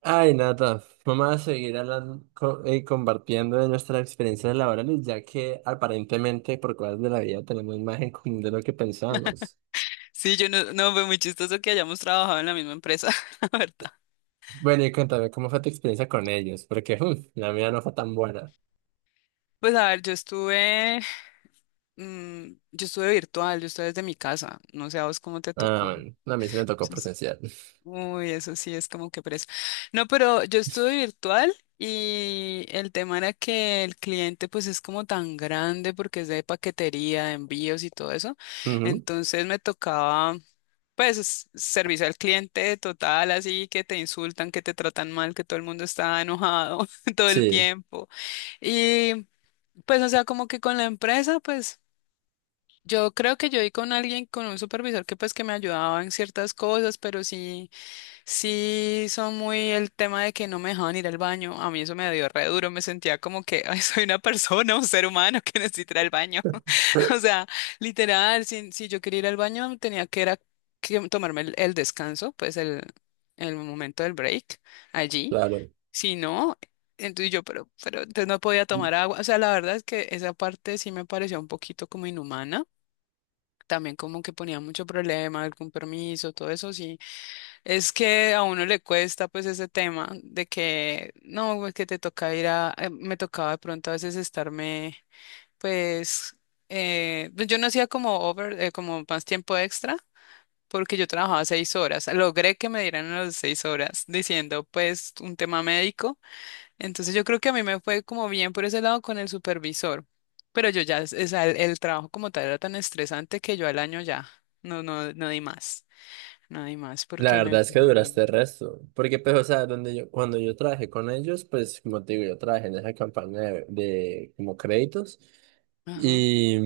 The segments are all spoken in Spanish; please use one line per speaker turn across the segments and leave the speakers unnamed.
Ay, Nata, vamos a seguir hablando, compartiendo de nuestras experiencias laborales, ya que aparentemente por cosas de la vida tenemos más en común de lo que pensamos.
Sí, yo no, fue muy chistoso que hayamos trabajado en la misma empresa, la verdad.
Bueno, y cuéntame cómo fue tu experiencia con ellos, porque la mía no fue tan buena.
Pues a ver, mm, yo estuve virtual, yo estuve desde mi casa, no sé a vos cómo te
Ah,
tocó.
bueno, a mí sí me tocó presencial.
Uy, eso sí es como que preso. No, pero yo estuve virtual y el tema era que el cliente pues es como tan grande porque es de paquetería, de envíos y todo eso.
Ujú.
Entonces me tocaba pues servicio al cliente total, así que te insultan, que te tratan mal, que todo el mundo está enojado todo el
Sí.
tiempo. Y pues o sea, como que con la empresa pues... Yo creo que yo di con alguien, con un supervisor que pues que me ayudaba en ciertas cosas, pero sí. Sí, son muy el tema de que no me dejaban ir al baño. A mí eso me dio re duro. Me sentía como que "Ay, soy una persona, un ser humano que necesita ir al baño". O sea, literal, si yo quería ir al baño, tenía que, era, que tomarme el, descanso, pues el momento del break allí.
Claro.
Si no, entonces yo, pero entonces no podía tomar agua. O sea, la verdad es que esa parte sí me pareció un poquito como inhumana. También como que ponía mucho problema, el compromiso, todo eso, sí, es que a uno le cuesta pues ese tema de que no, es que te toca ir a, me tocaba de pronto a veces estarme pues, pues yo no hacía como over, como más tiempo extra porque yo trabajaba 6 horas. Logré que me dieran las 6 horas diciendo pues un tema médico. Entonces yo creo que a mí me fue como bien por ese lado con el supervisor, pero yo ya, el trabajo como tal era tan estresante que yo al año ya, no di más, no di más
La
porque me...
verdad es que duraste el resto, porque pues, o sea, donde yo, cuando yo trabajé con ellos, pues, como te digo, yo trabajé en esa campaña de como créditos.
Ajá.
y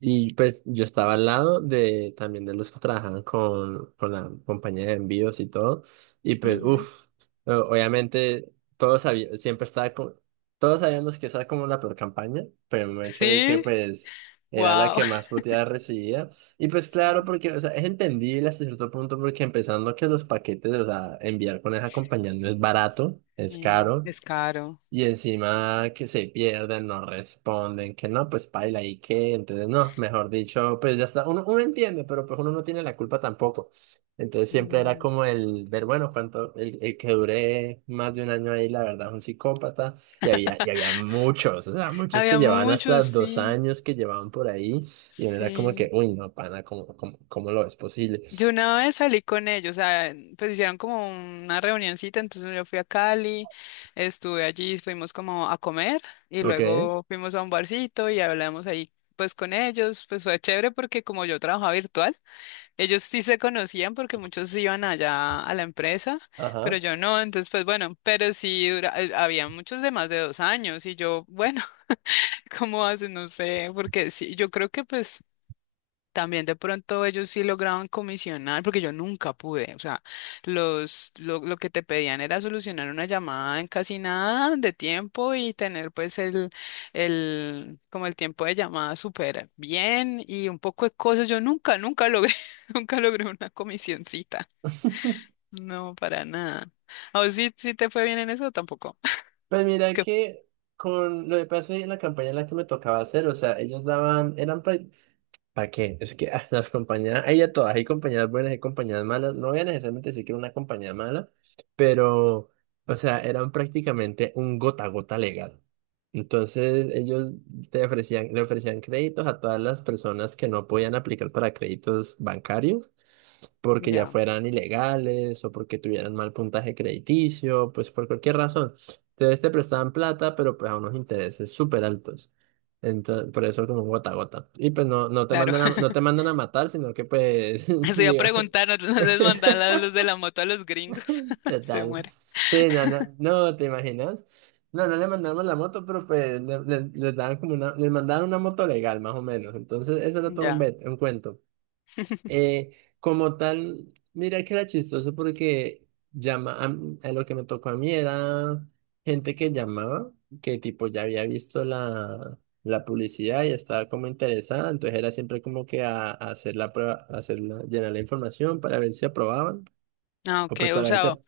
Y pues yo estaba al lado de también de los que trabajaban con la compañía de envíos y todo. Y pues,
Ujú.
uff, obviamente todos sabíamos, siempre estaba como, todos sabíamos que esa era como la peor campaña, pero el hecho de que
Sí,
pues era la
wow.
que más puteadas recibía. Y pues claro,
Sí.
porque, o sea, es entendible hasta cierto punto porque empezando que los paquetes, o sea, enviar con esa compañía no es barato, es
Sí,
caro.
es caro.
Y encima que se pierden, no responden, que no, pues paila y que, entonces no, mejor dicho, pues ya está, uno, uno entiende, pero pues uno no tiene la culpa tampoco. Entonces siempre era
No.
como el ver, bueno, cuánto, el que duré más de un año ahí, la verdad, es un psicópata, y había muchos, o sea, muchos que
Había
llevaban hasta
muchos,
dos
sí,
años que llevaban por ahí, y uno era como que,
sí.
uy, no, pana, ¿cómo lo es posible?
Yo una vez salí con ellos, o sea, pues hicieron como una reunioncita, entonces yo fui a Cali, estuve allí, fuimos como a comer y
¿Ok?
luego fuimos a un barcito y hablamos ahí pues con ellos, pues fue chévere porque como yo trabajaba virtual. Ellos sí se conocían porque muchos iban allá a la empresa, pero
Ajá.
yo no, entonces pues bueno, pero sí dura, había muchos de más de 2 años y yo, bueno. ¿Cómo hacen? No sé, porque sí, yo creo que pues también de pronto ellos sí lograban comisionar, porque yo nunca pude, o sea, lo que te pedían era solucionar una llamada en casi nada de tiempo y tener pues el, como el tiempo de llamada súper bien y un poco de cosas. Yo nunca, nunca logré, nunca logré una comisioncita. No, para nada. ¿O vos sí te fue bien en eso? Tampoco.
Pues mira
Que-
que con lo que pasé en la campaña en la que me tocaba hacer, o sea, ellos daban, ¿Para qué? Es que ah, las compañías, hay de todas, hay compañías buenas, hay compañías malas. No voy a necesariamente decir que era una compañía mala, pero, o sea, eran prácticamente un gota a gota legal. Entonces, ellos le ofrecían créditos a todas las personas que no podían aplicar para créditos bancarios, porque ya
Ya,
fueran ilegales o porque tuvieran mal puntaje crediticio, pues por cualquier razón. Entonces, te prestaban plata, pero pues a unos intereses súper altos. Entonces, por eso como gota a gota. Y pues no, no te
claro.
mandan a, no te mandan a matar, sino que pues,
Eso iba a
diga,
preguntar, no, no les mandan la luz de la moto a los gringos. Se
total.
muere.
Sí, no, no, no, ¿te imaginas? No, no le mandamos la moto, pero pues les daban como una, les mandaban una moto legal, más o menos. Entonces, eso era todo un,
Ya.
un cuento. Eh, como tal, mira que era chistoso porque a lo que me tocó a mí era gente que llamaba, que tipo ya había visto la publicidad y estaba como interesada, entonces era siempre como que a hacer la prueba, a hacer llenar la información para ver si aprobaban
Ah,
o
ok,
pues
o
para ver si,
sea,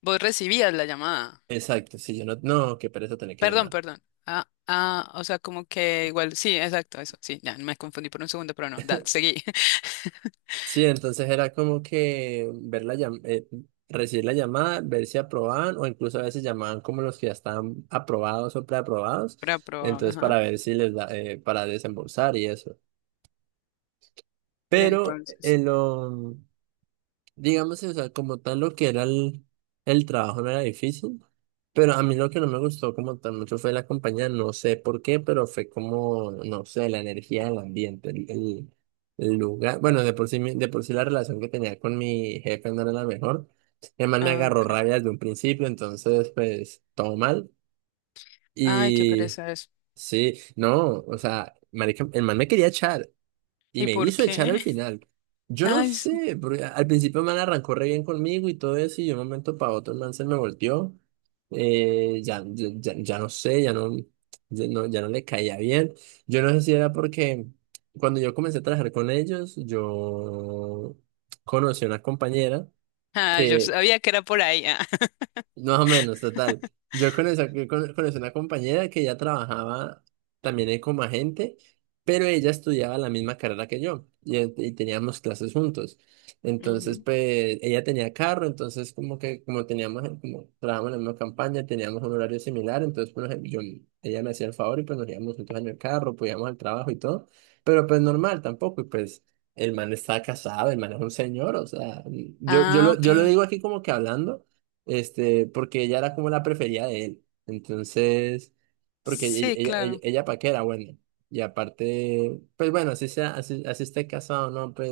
vos recibías la llamada.
exacto, si yo no, no, qué pereza tener que
Perdón,
llamar.
perdón. Ah, ah, o sea, como que igual, sí, exacto, eso, sí, ya me confundí por un segundo, pero no, da, seguí.
Sí, entonces era como que ver recibir la llamada, ver si aprobaban o incluso a veces llamaban como los que ya estaban aprobados o preaprobados,
Para probar,
entonces
ajá.
para ver si les da, para desembolsar y eso.
Y
Pero
entonces,
en lo Digamos, sí, o sea, como tal lo que era el trabajo no era difícil, pero a mí lo que no me gustó como tal mucho fue la compañía, no sé por qué, pero fue como, no sé, la energía del ambiente, el lugar, bueno, de por sí, de por sí la relación que tenía con mi jefe no era la mejor, además me
ah,
agarró
ok.
rabia desde un principio, entonces pues todo mal,
Ay, qué
y
pereza eso.
sí, no, o sea, marica, el man me quería echar, y
¿Y
me
por
hizo echar
qué?
al final. Yo no
Ay, sí.
sé, porque al principio el man arrancó re bien conmigo y todo eso, y de un momento para otro el man se me volteó. Ya no sé, ya no, ya no le caía bien. Yo no sé si era porque cuando yo comencé a trabajar con ellos, yo conocí a una compañera.
Ah, yo
Que
sabía que era por ahí. Ah.
más o menos, total. Yo conocí, conocí una compañera que ya trabajaba también ahí como agente, pero ella estudiaba la misma carrera que yo y teníamos clases juntos. Entonces,
Ujú.
pues ella tenía carro, entonces como que como teníamos, como trabajamos en la misma campaña, teníamos un horario similar, entonces pues, yo, ella me hacía el favor y pues nos íbamos juntos en el carro, pues íbamos al trabajo y todo, pero pues normal tampoco, y pues... El man está casado, el man es un señor, o sea,
Ah,
yo lo
ok.
digo aquí como que hablando, este, porque ella era como la preferida de él. Entonces, porque
Sí, claro.
ella pa' qué era bueno. Y aparte, pues bueno, así sea, así esté casado, ¿no? Pues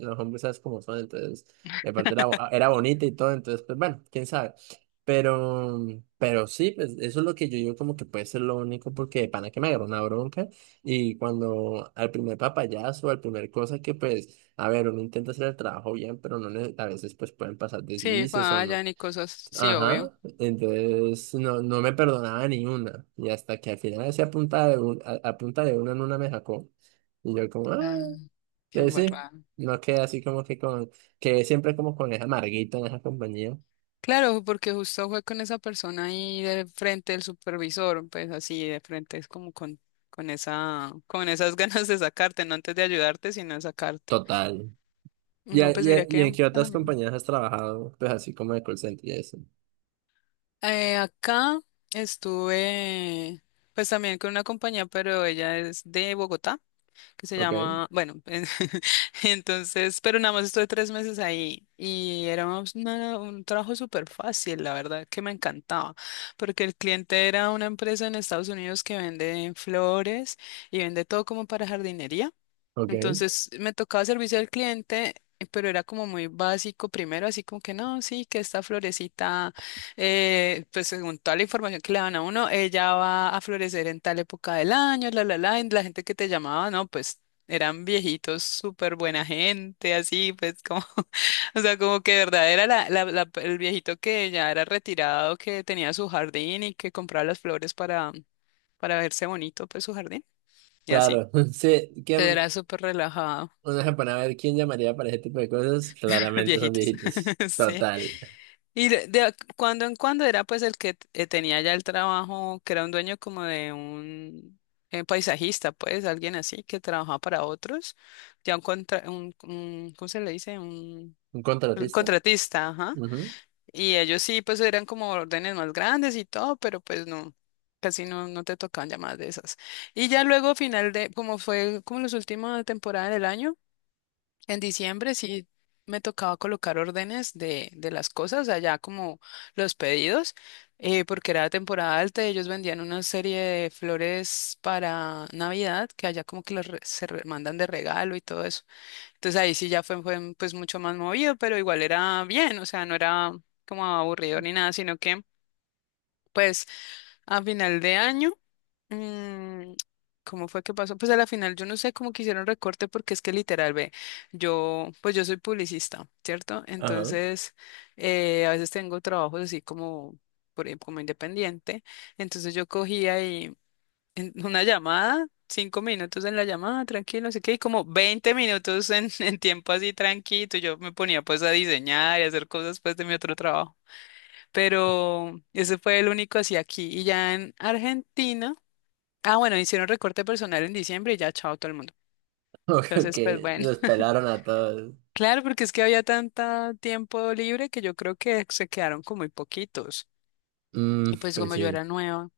los hombres sabes cómo son, entonces, y aparte era, era bonita y todo, entonces, pues bueno, quién sabe. Pero, pero sí, pues eso es lo que yo digo como que puede ser lo único, porque de pana que me agarró una bronca y cuando al primer papayazo, al primer cosa que pues, a ver, uno intenta hacer el trabajo bien, pero no, a veces pues pueden pasar
Sí,
deslices o no.
fallan y cosas, sí, obvio.
Ajá, entonces no, no me perdonaba ni una. Y hasta que al final hacía punta de, un- a punta de una en una me sacó. Y yo como, ah,
Ah, qué
entonces sí,
embarrada.
no quedé así como que con, quedé siempre como con esa amarguita en esa compañía.
Claro, porque justo fue con esa persona ahí de frente del supervisor, pues así de frente es como con esas ganas de sacarte, no antes de ayudarte, sino de sacarte.
Total. ¿Y,
No, pues mira que
y en qué
a
otras
mí-
compañías has trabajado? Pues así como de call center y eso.
acá estuve pues también con una compañía, pero ella es de Bogotá. Que se
Ok,
llama, bueno, entonces, pero nada más estuve 3 meses ahí y era un trabajo súper fácil, la verdad, que me encantaba, porque el cliente era una empresa en Estados Unidos que vende flores y vende todo como para jardinería.
ok.
Entonces me tocaba servicio al cliente, pero era como muy básico primero, así como que no, sí, que esta florecita, pues según toda la información que le dan a uno, ella va a florecer en tal época del año, la, y la gente que te llamaba, no, pues eran viejitos, súper buena gente, así, pues como, o sea, como que de verdad era el viejito que ya era retirado, que tenía su jardín y que compraba las flores para verse bonito, pues su jardín, y así.
Claro, sí,
Entonces,
¿quién,
era súper relajado.
uno se pone a ver quién llamaría para ese tipo de cosas? Claramente son
Viejitos.
viejitos.
Sí.
Total.
Y de cuando en cuando era pues el que tenía ya el trabajo, que era un dueño como de un paisajista, pues alguien así que trabajaba para otros, ya un, contra, un- ¿cómo se le dice? Un
¿Un contratista?
contratista, ajá.
Ujú.
Y ellos sí, pues eran como órdenes más grandes y todo, pero pues no, casi no te tocaban llamadas de esas. Y ya luego final de, como fue como las últimas temporadas del año. En diciembre sí me tocaba colocar órdenes de las cosas, allá como los pedidos, porque era temporada alta, y ellos vendían una serie de flores para Navidad, que allá como que se mandan de regalo y todo eso. Entonces ahí sí ya fue, pues mucho más movido, pero igual era bien, o sea, no era como aburrido ni nada, sino que... Pues a final de año. mm, ¿Cómo fue que pasó? Pues a la final yo no sé cómo que hicieron recorte porque es que literal, ve, yo, pues yo soy publicista, ¿cierto?
Ajá.
Entonces, a veces tengo trabajos así como, por ejemplo, como independiente. Entonces yo cogía y en una llamada, 5 minutos en la llamada, tranquilo, no sé qué, y como 20 minutos en, en tiempo así tranquilo. Yo me ponía pues a diseñar y a hacer cosas pues de mi otro trabajo, pero ese fue el único así aquí. Y ya en Argentina, ah, bueno, hicieron recorte personal en diciembre y ya chao todo el mundo.
Ok,
Entonces, pues
que
bueno,
los pelaron a todos.
claro, porque es que había tanto tiempo libre que yo creo que se quedaron con muy poquitos.
Mm,
Y pues
pues
como yo
sí.
era nueva.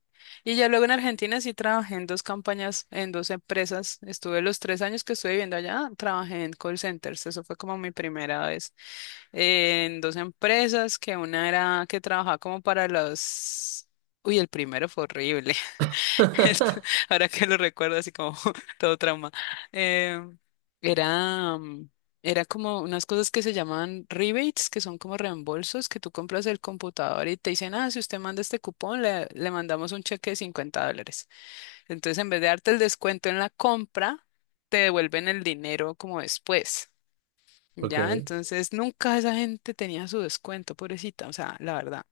Y ya luego en Argentina sí trabajé en 2 campañas, en 2 empresas. Estuve los 3 años que estuve viviendo allá, trabajé en call centers. Eso fue como mi primera vez. En 2 empresas, que una era que trabajaba como para los... Uy, el primero fue horrible. Esto- Ahora que lo recuerdo así como todo trauma. Eh, era, mm, era como unas cosas que se llaman rebates, que son como reembolsos, que tú compras el computador y te dicen, ah, si usted manda este cupón, le mandamos un cheque de $50. Entonces, en vez de darte el descuento en la compra, te devuelven el dinero como después. Ya,
Ok.
entonces nunca esa gente tenía su descuento, pobrecita, o sea, la verdad.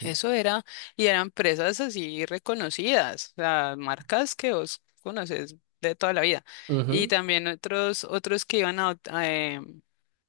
Eso era, y eran empresas así reconocidas, o sea, marcas que vos conoces de toda la vida. Y
Ujú.
también otros que iban a,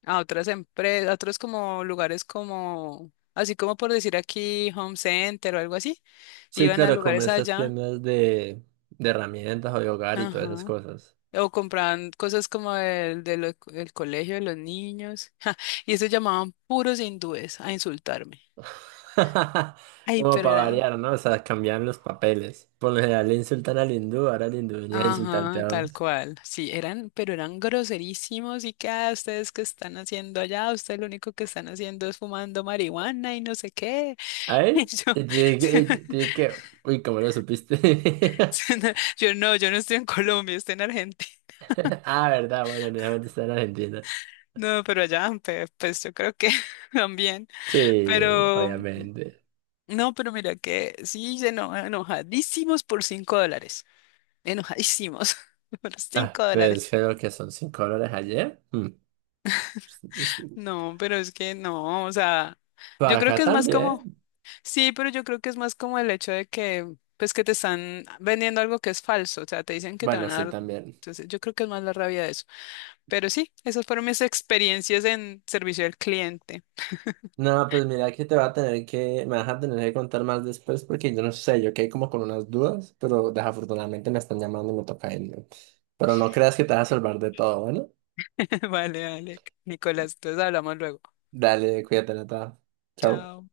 a otras empresas, a otros como lugares como, así como por decir aquí, Home Center o algo así,
Sí,
iban a
claro, como
lugares
esas
allá.
tiendas de herramientas o de hogar y todas esas
Ajá.
cosas.
O compraban cosas como el del del co- el colegio de los niños. Y eso llamaban puros hindúes a insultarme. Ay,
Como
pero
para
eran.
variar, ¿no? O sea, cambian los papeles. Por lo general le insultan al hindú, ahora el hindú venía a insultarte
Ajá,
a
tal
vos.
cual. Sí, eran, pero eran groserísimos y que "Ah, ustedes que están haciendo allá, ustedes lo único que están haciendo es fumando marihuana y no sé qué". Y
¿Ay?
yo,
Te dije que... Uy, ¿cómo lo supiste?
yo no estoy en Colombia, estoy en Argentina.
Ah, verdad, bueno, obviamente está en Argentina.
No, pero allá, pues yo creo que también.
Sí,
Pero
obviamente.
No, pero mira que sí, se enojadísimos por $5. Enojadísimos por
Ah,
$5.
pues creo que son $5 ayer. Mm. Es- es-
No, pero es que no, o sea,
Para
yo creo
acá
que es más como,
también.
sí, pero yo creo que es más como el hecho de que, pues que te están vendiendo algo que es falso, o sea, te dicen que te
Bueno,
van a
sí,
dar,
también.
entonces yo creo que es más la rabia de eso. Pero sí, esas fueron mis experiencias en servicio al cliente.
No, pues mira que te va a tener que, me vas a tener que contar más después porque yo no sé, yo quedé como con unas dudas, pero desafortunadamente me están llamando y me toca irme. Pero no creas que te vas a salvar de todo, bueno.
Vale, vale, Nicolás, entonces hablamos luego.
Dale, cuídate, Nata. Chao.
Chao.